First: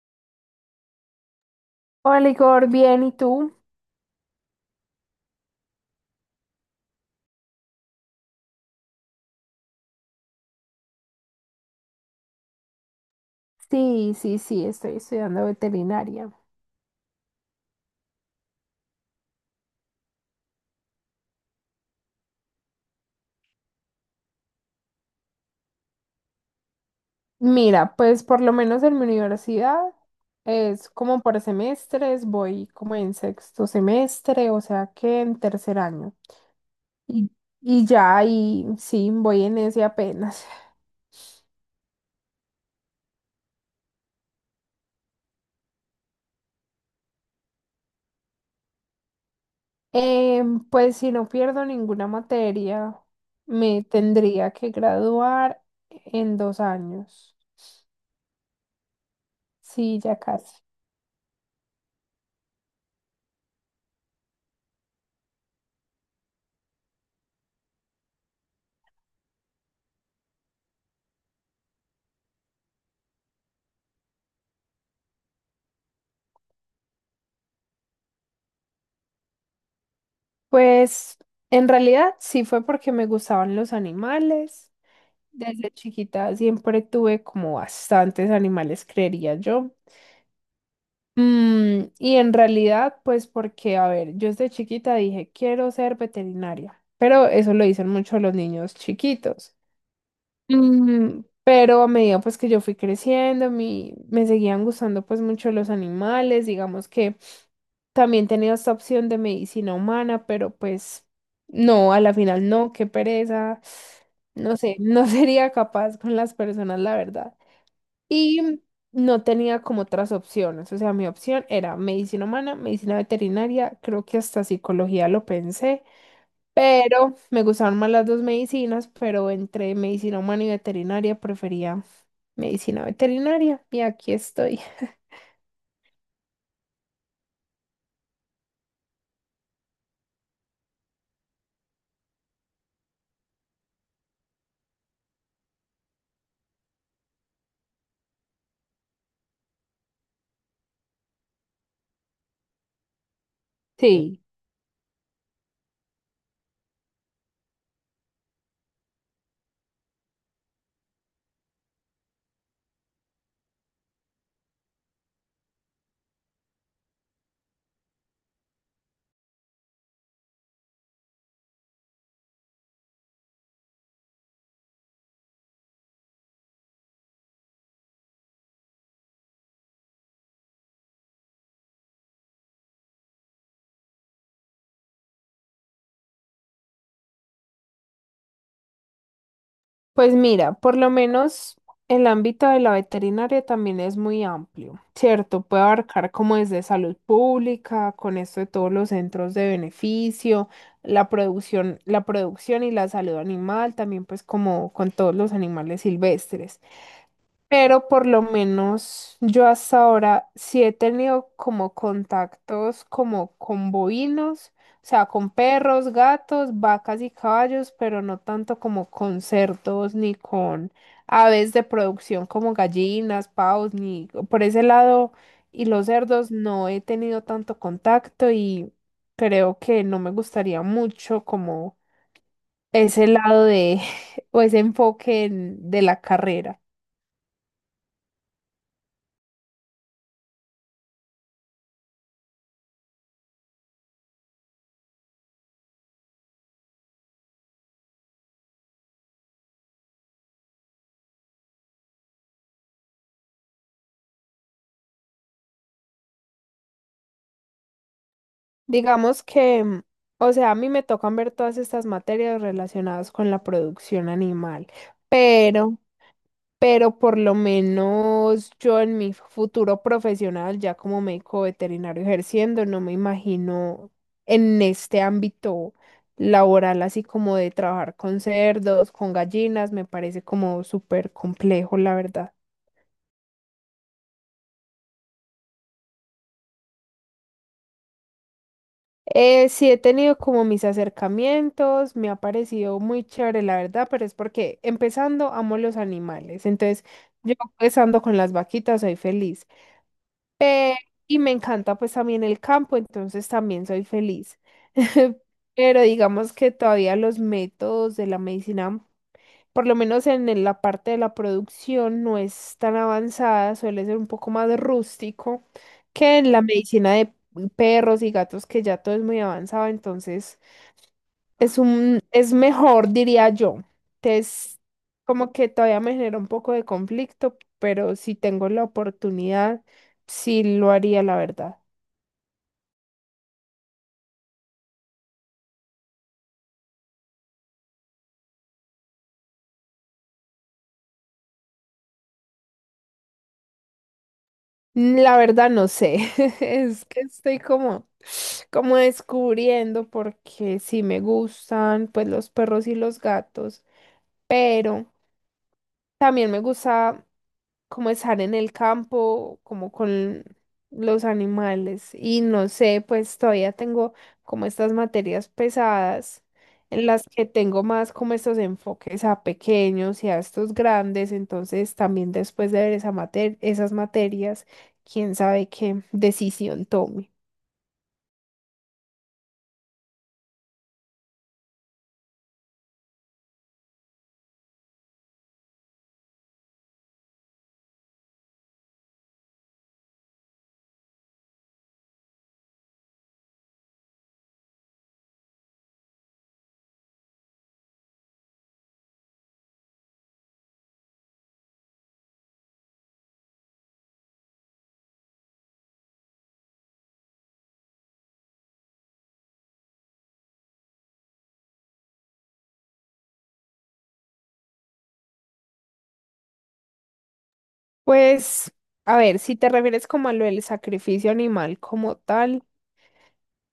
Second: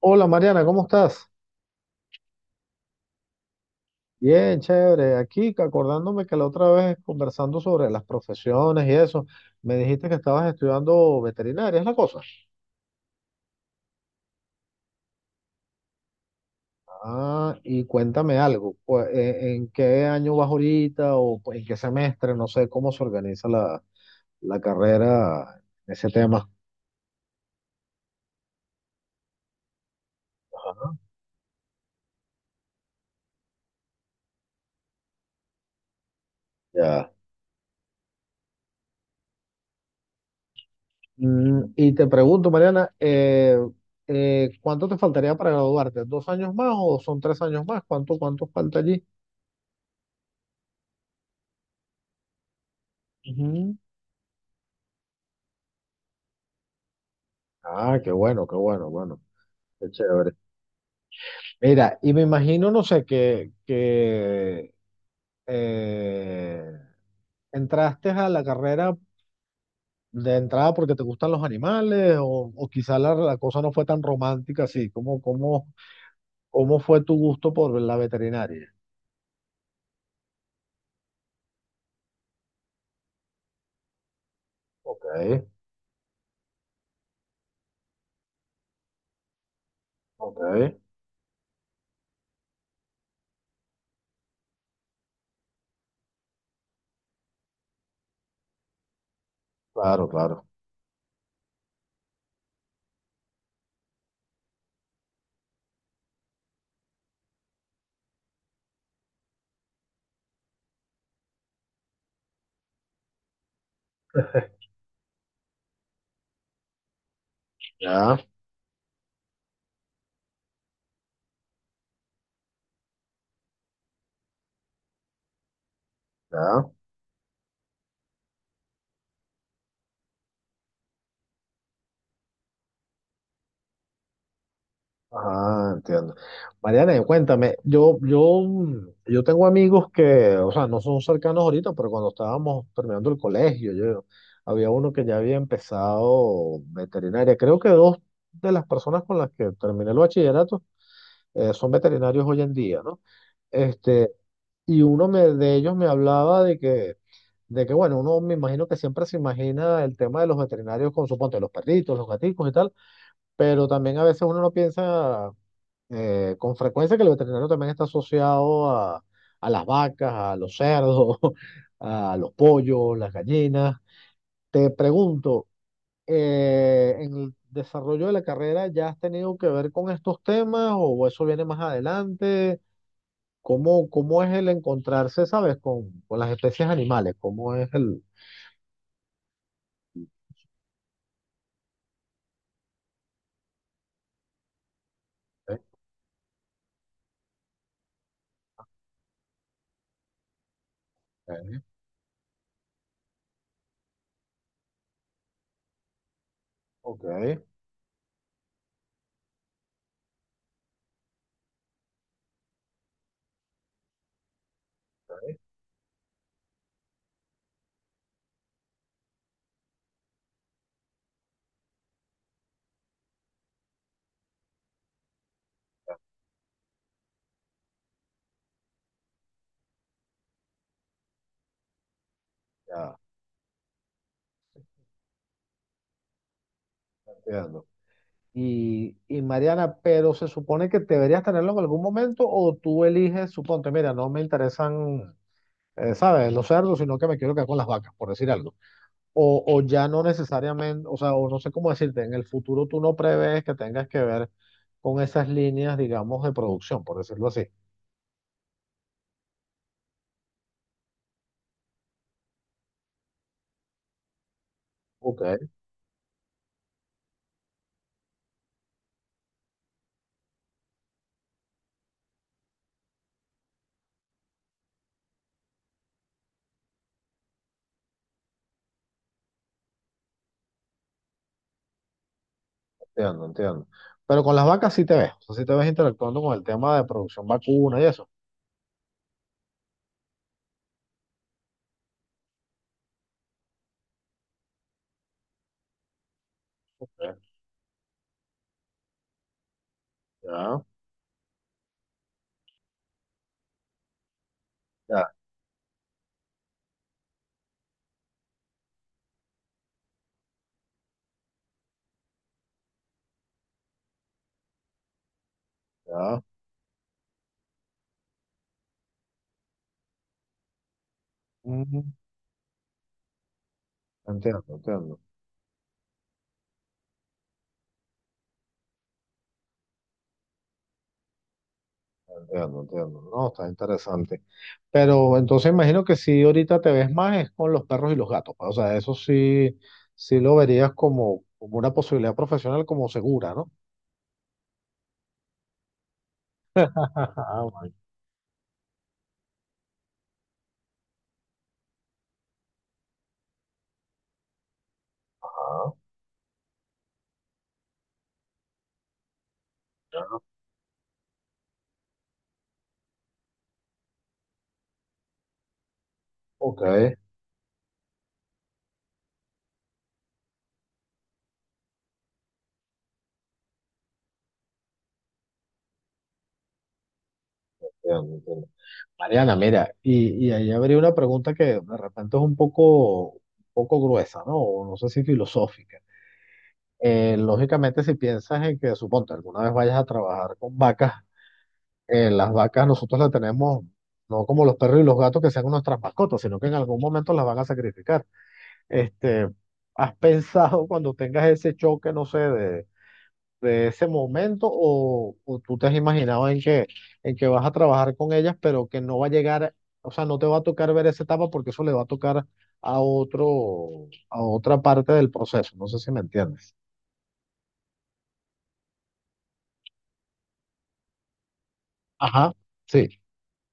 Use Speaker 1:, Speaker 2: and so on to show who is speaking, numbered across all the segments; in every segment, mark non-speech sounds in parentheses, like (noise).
Speaker 1: Hola, Mariana, ¿cómo estás?
Speaker 2: Hola Igor, bien, ¿y tú?
Speaker 1: Bien, chévere. Aquí que acordándome que la otra vez conversando sobre las profesiones y eso, me dijiste que estabas estudiando veterinaria, ¿es la cosa?
Speaker 2: Sí, sí, sí, estoy estudiando veterinaria.
Speaker 1: Ah, y cuéntame algo, pues, ¿en qué año vas ahorita o pues, en qué semestre? No sé cómo se organiza la carrera en ese tema.
Speaker 2: Mira, pues por lo menos en mi universidad
Speaker 1: Ajá,
Speaker 2: es como por semestres, voy como en sexto semestre, o sea que en tercer año.
Speaker 1: ya.
Speaker 2: Y, y ya, y sí, voy en ese apenas.
Speaker 1: Y te pregunto, Mariana, ¿cuánto te faltaría para graduarte? ¿Dos años más o son tres años más? ¿Cuánto falta allí?
Speaker 2: (laughs) Pues si no pierdo ninguna materia,
Speaker 1: Ujú.
Speaker 2: me tendría que graduar en dos años.
Speaker 1: Ah, qué bueno, bueno, qué
Speaker 2: Sí, ya
Speaker 1: chévere.
Speaker 2: casi.
Speaker 1: Mira, y me imagino, no sé, que eh, entraste a la carrera de entrada porque te gustan los animales o quizá la cosa no fue tan romántica así. ¿Cómo fue tu gusto por la veterinaria?
Speaker 2: Pues en realidad sí fue porque me gustaban los animales.
Speaker 1: Ok,
Speaker 2: Desde chiquita siempre tuve como bastantes animales, creería yo.
Speaker 1: ok,
Speaker 2: Y en realidad, pues porque, a ver, yo desde chiquita dije, quiero ser veterinaria, pero eso lo dicen mucho los niños chiquitos.
Speaker 1: claro, claro.
Speaker 2: Pero a medida pues que yo fui creciendo, me seguían gustando pues mucho los animales, digamos que también tenía esta opción de medicina humana, pero pues no, a la final no, qué pereza, no sé, no (laughs) sería capaz con las personas, la verdad.
Speaker 1: Ya,
Speaker 2: Y no tenía como otras opciones, o sea, mi opción era medicina humana, medicina veterinaria, creo que hasta psicología lo pensé.
Speaker 1: ya.
Speaker 2: Pero me gustaron más las dos medicinas, pero entre medicina humana y veterinaria prefería medicina veterinaria y aquí estoy.
Speaker 1: Ah, entiendo. Mariana, y cuéntame, yo tengo amigos que, o sea, no son cercanos ahorita, pero cuando estábamos terminando el colegio, había uno que ya había empezado veterinaria. Creo que dos de las personas con las que terminé el bachillerato son veterinarios hoy en día, ¿no? Este,
Speaker 2: Sí,
Speaker 1: y uno me, de ellos me hablaba de que bueno, uno, me imagino que siempre se imagina el tema de los veterinarios con, suponte, los perritos, los gaticos y tal, pero también a veces uno no piensa con frecuencia que el veterinario también está asociado a las vacas, a los cerdos, (laughs) a los pollos, las gallinas. Te pregunto, ¿en el desarrollo de la carrera ya has tenido que ver con estos temas o eso viene más adelante? ¿Cómo es el encontrarse, sabes, con las especies animales? ¿Cómo es el...
Speaker 2: pues mira, por lo menos el ámbito de la veterinaria también es muy amplio, ¿cierto?
Speaker 1: eh,
Speaker 2: Puede abarcar como desde salud pública, con esto de todos los centros de beneficio, la
Speaker 1: eh,
Speaker 2: producción, la producción y la salud animal, también pues como con todos los animales silvestres.
Speaker 1: ok,
Speaker 2: Pero por lo menos yo hasta ahora sí he tenido como contactos como con bovinos, o sea, con perros, gatos, vacas y caballos, pero no tanto como con cerdos ni con aves de producción como gallinas, pavos, ni por ese lado. Y los cerdos no he tenido tanto contacto y creo que no me gustaría mucho como
Speaker 1: ya,
Speaker 2: ese lado de (laughs) o ese de la carrera.
Speaker 1: entiendo. Y Mariana, pero se supone que deberías tenerlo en algún momento o tú eliges, suponte, mira, no me interesan, ¿sabes? Los cerdos, sino que me quiero quedar con las vacas, por decir algo. O ya no necesariamente, o sea, o no sé cómo decirte, en el futuro tú no prevés que tengas que ver con esas líneas, digamos, de producción, por decirlo así.
Speaker 2: Digamos que, mm, o sea, a mí me tocan ver todas estas materias relacionadas con la producción animal,
Speaker 1: Ok,
Speaker 2: pero, pero por lo menos yo en mi futuro profesional, ya como médico veterinario ejerciendo, no me imagino en este ámbito laboral, así como de trabajar con cerdos, con gallinas, me parece como súper complejo, la verdad.
Speaker 1: entiendo, entiendo. Pero con las vacas sí te ves, o sea, sí te ves interactuando con el tema de producción vacuna y eso.
Speaker 2: Sí, he tenido como mis acercamientos, me ha parecido muy chévere, la verdad, pero es porque empezando amo los animales, entonces
Speaker 1: Ok,
Speaker 2: yo empezando con las vaquitas soy feliz
Speaker 1: ya,
Speaker 2: y me encanta pues también el campo, entonces también soy feliz.
Speaker 1: ya,
Speaker 2: (laughs) Pero digamos que todavía los métodos de la medicina, por lo menos en el- la parte de la producción, no es tan avanzada, suele ser un poco más rústico que
Speaker 1: ya.
Speaker 2: en la medicina de perros y gatos, que ya todo es muy avanzado, entonces... Es
Speaker 1: Ujú,
Speaker 2: un, es mejor, diría yo.
Speaker 1: entiendo,
Speaker 2: Es
Speaker 1: entiendo.
Speaker 2: como que todavía me genera un poco de conflicto, pero si tengo la oportunidad, sí lo haría, la verdad.
Speaker 1: Entiendo, entiendo. No, está interesante. Pero entonces imagino que si ahorita te ves más es con los perros y los gatos, pues. O sea, eso sí, sí lo verías como, como una posibilidad profesional como segura, ¿no?
Speaker 2: Mm, La verdad no sé, (laughs) es que
Speaker 1: (laughs)
Speaker 2: estoy
Speaker 1: Ah, bueno.
Speaker 2: como, como descubriendo porque sí me gustan pues los perros y los gatos, pero
Speaker 1: Ah,
Speaker 2: también me gusta como estar en el campo, como
Speaker 1: ya,
Speaker 2: con los animales. Y no sé, pues todavía tengo como estas materias pesadas
Speaker 1: ok,
Speaker 2: en las que tengo más como estos enfoques a pequeños y a estos grandes. Entonces también después de ver esa mater- esas materias, quién sabe qué decisión tome.
Speaker 1: entiendo, entiendo. Mariana, mira, y ahí habría una pregunta que de repente es un poco gruesa, ¿no? O no sé si filosófica. Lógicamente, si piensas en que, suponte, alguna vez vayas a trabajar con vacas, las vacas nosotros las tenemos, no como los perros y los gatos que sean nuestras mascotas, sino que en algún momento las van a sacrificar. Este, ¿Has pensado (laughs) cuando tengas ese choque, no sé, de ese momento o tú te has imaginado en que vas a trabajar con ellas, pero que no va a llegar, o sea, no te va a tocar ver esa etapa porque eso le va a tocar a otro, a otra parte del proceso? No sé si me entiendes.
Speaker 2: Pues, a ver, si te refieres como a lo del sacrificio animal como
Speaker 1: Ajá,
Speaker 2: tal.
Speaker 1: sí.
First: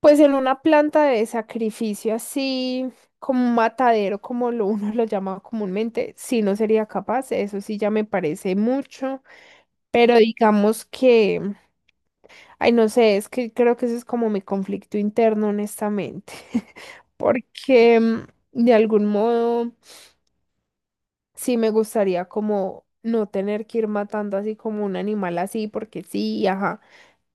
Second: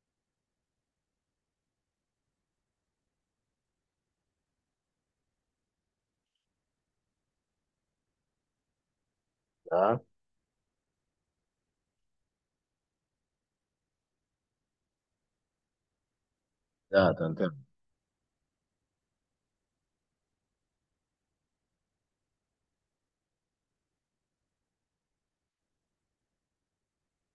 Speaker 2: Pues en una planta de sacrificio así, como un matadero, como lo uno (laughs) lo llama comúnmente, sí no sería capaz, eso sí ya me parece mucho,
Speaker 1: Ya,
Speaker 2: pero digamos que, ay no sé, es que creo que eso es como mi conflicto interno, honestamente,
Speaker 1: ya, te
Speaker 2: (laughs)
Speaker 1: entiendo.
Speaker 2: que mm, de algún modo sí me gustaría como no tener que ir matando así como un animal así, porque sí, ajá,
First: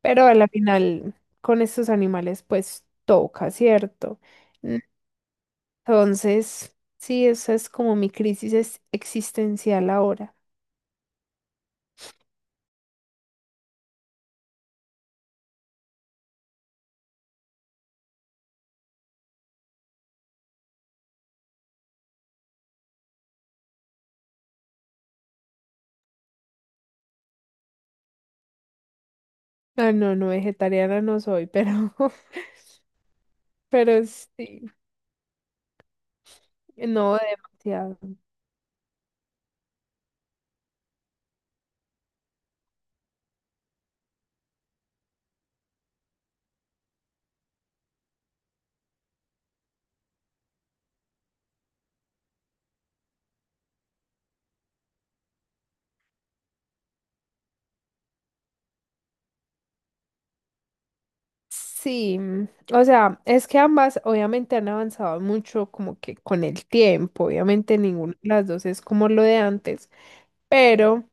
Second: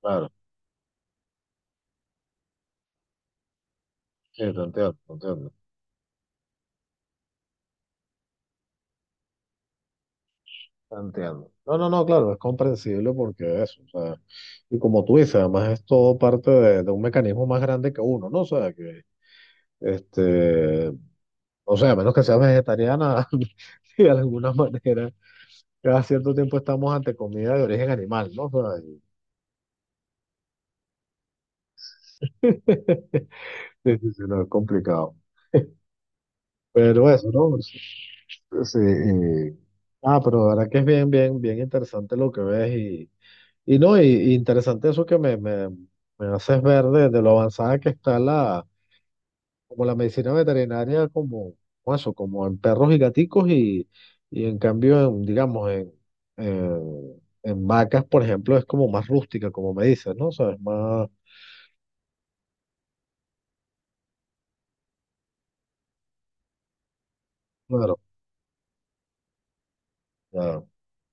Speaker 2: pero
Speaker 1: Claro,
Speaker 2: a la final con estos animales pues toca, ¿cierto?
Speaker 1: sí, te entiendo, te entiendo.
Speaker 2: Entonces, sí, esa es como mi crisis es- existencial ahora.
Speaker 1: Entiendo. No, no, no, claro, es comprensible porque eso, o sea, y como tú dices, además es todo parte de un mecanismo más grande que uno, ¿no? O sea, que, este, o sea, a menos que seas vegetariana, (laughs) y de alguna manera, cada cierto tiempo estamos ante comida de origen animal, ¿no? O sea, y-
Speaker 2: Ah, no, no, vegetariana no soy, pero, (laughs)
Speaker 1: (laughs)
Speaker 2: pero
Speaker 1: sí, sí, sí, no, es
Speaker 2: sí,
Speaker 1: complicado. Pero
Speaker 2: no
Speaker 1: eso, ¿no? Sí.
Speaker 2: demasiado.
Speaker 1: Sí, y- Ah, pero la verdad que es bien, bien, bien interesante lo que ves. Y no, y interesante eso que me haces ver de lo avanzada que está como la medicina veterinaria, como, como eso, como en perros y gaticos, y en cambio, en, digamos, en vacas, por ejemplo, es como más rústica, como me dices, ¿no? O sea, es más,
Speaker 2: Sí, mm, o sea, es que ambas obviamente han avanzado mucho como que con el tiempo, obviamente
Speaker 1: claro,
Speaker 2: ninguna de las dos es como lo de antes,
Speaker 1: claro,
Speaker 2: pero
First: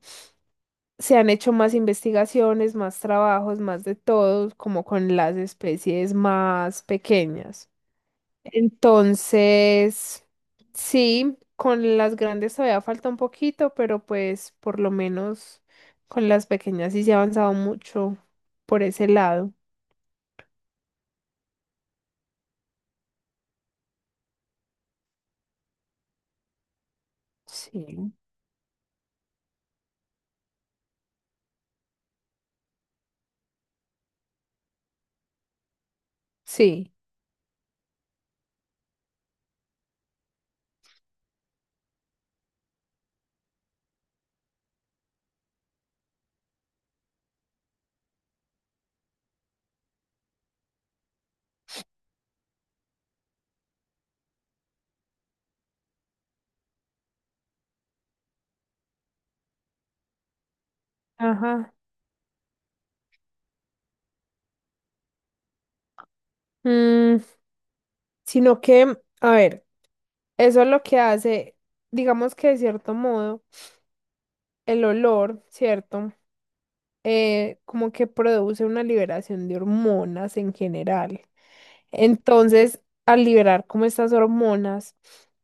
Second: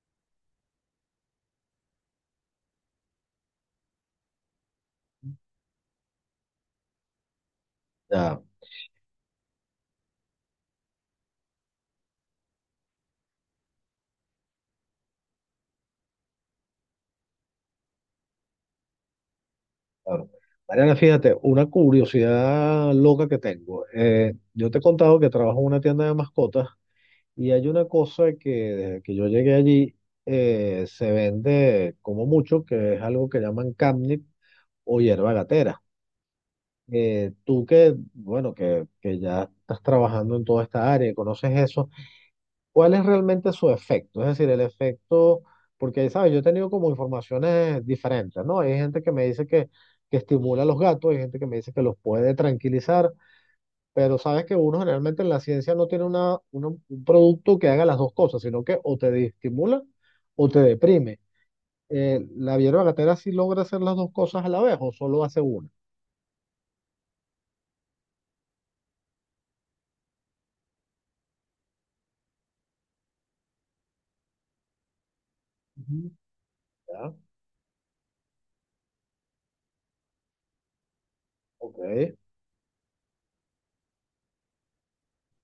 Speaker 2: se han hecho más investigaciones, más trabajos, más de todo, como con las especies más pequeñas.
Speaker 1: ya,
Speaker 2: Entonces, sí, con las grandes todavía falta un poquito, pero pues por lo menos con las pequeñas sí se ha avanzado mucho por ese lado.
Speaker 1: claro. Mariana, fíjate, una curiosidad loca que tengo. Yo te he contado que trabajo en una tienda de mascotas. Y hay una
Speaker 2: Sí.
Speaker 1: cosa que desde que yo llegué allí se vende como mucho, que es algo que llaman camnit o hierba gatera.
Speaker 2: Sí.
Speaker 1: Tú que, bueno, que ya estás trabajando en toda esta área, y conoces eso, ¿cuál es realmente su efecto? Es decir, el efecto, porque, ¿sabes? Yo he tenido como informaciones diferentes, ¿no? Hay gente que me dice que estimula a los gatos, hay gente que me dice que los puede tranquilizar, pero sabes que uno generalmente en la ciencia no tiene un producto que haga las dos cosas, sino que o te estimula o te deprime.
Speaker 2: Ajá.
Speaker 1: La hierba gatera, ¿sí logra hacer las dos cosas a la vez o solo hace una?
Speaker 2: Mm, sino que, a ver, eso es lo que hace, digamos que de cierto modo, el olor,
Speaker 1: Ujú.
Speaker 2: ¿cierto?
Speaker 1: Ya,
Speaker 2: Como que produce una liberación de hormonas en general.
Speaker 1: ok,
Speaker 2: Entonces, al liberar como estas hormonas,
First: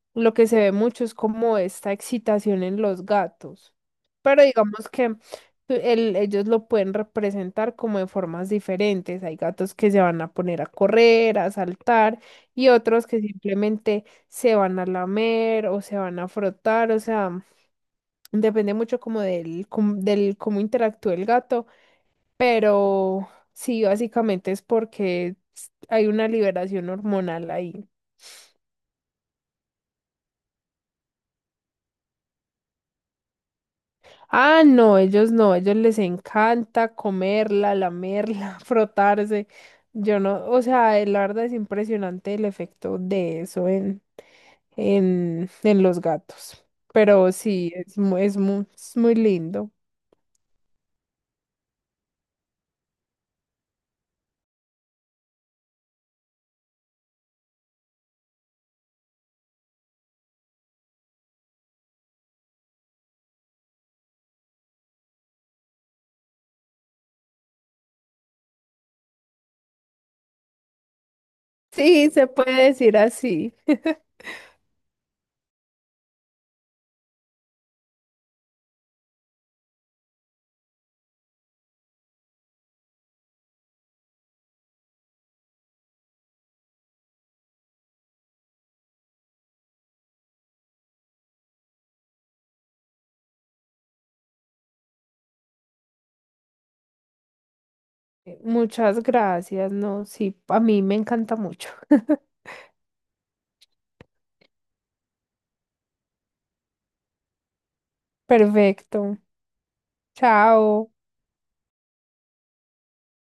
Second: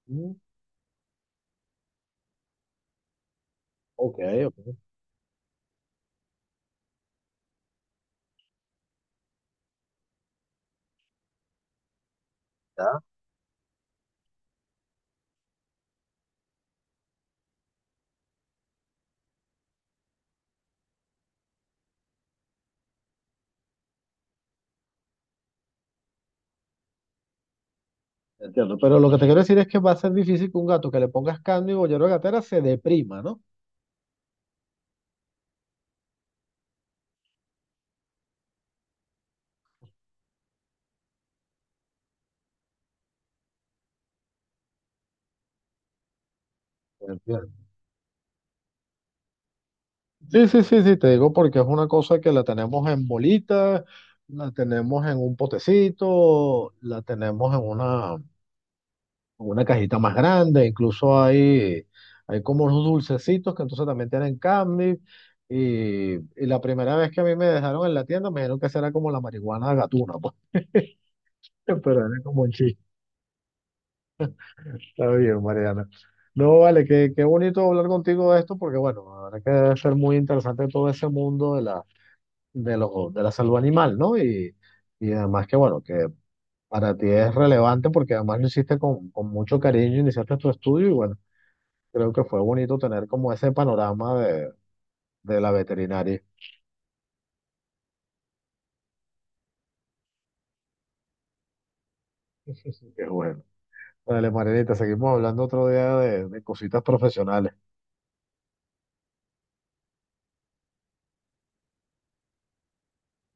Speaker 1: mm,
Speaker 2: lo que se ve mucho es como esta excitación en los gatos.
Speaker 1: ok,
Speaker 2: Pero
Speaker 1: ok,
Speaker 2: digamos que tú- el- ellos lo pueden representar como de formas diferentes. Hay gatos que se van a poner a correr, a saltar, y
Speaker 1: ya,
Speaker 2: otros que simplemente se van a lamer o se van a frotar. O sea, depende mucho como del, com- del cómo interactúa el gato pero sí, básicamente es porque s- hay una liberación hormonal ahí.
Speaker 1: entiendo. Pero lo que te quiero decir es que va a ser difícil que un gato que le pongas cándido o hierba gatera se deprima, ¿no?
Speaker 2: Ah, no, ellos no, ellos les encanta comerla, lamerla, (laughs) frotarse. Yo no, o sea, la verdad es impresionante el efecto de eso en los gatos. Pero
Speaker 1: Entiendo.
Speaker 2: sí, es, mu- es, mu- es muy lindo.
Speaker 1: Sí, sí, sí, sí, te digo porque es una cosa que la tenemos en bolita, la tenemos en un potecito, la tenemos en una cajita más grande, incluso hay, hay como unos dulcecitos que entonces también tienen candy. Y la primera vez que a mí me dejaron en la tienda, me dijeron que será como la marihuana gatuna, pues. (laughs) Pero
Speaker 2: Sí,
Speaker 1: era
Speaker 2: se
Speaker 1: como un
Speaker 2: puede
Speaker 1: chiste.
Speaker 2: decir así. (laughs)
Speaker 1: Está bien, Mariana. No, vale, qué, qué bonito hablar contigo de esto, porque bueno, la verdad que debe ser muy interesante todo ese mundo de la, de lo- de la salud animal, ¿no? Y además que bueno, que para ti es relevante porque además lo hiciste con mucho cariño, iniciaste tu estudio y bueno. Creo que fue bonito tener como ese panorama de la veterinaria.
Speaker 2: Muchas gracias, no, sí, a mí me encanta mucho. (laughs)
Speaker 1: (laughs) Qué bueno. Dale, Marianita, seguimos hablando otro día de cositas profesionales.
Speaker 2: Perfecto. Chao.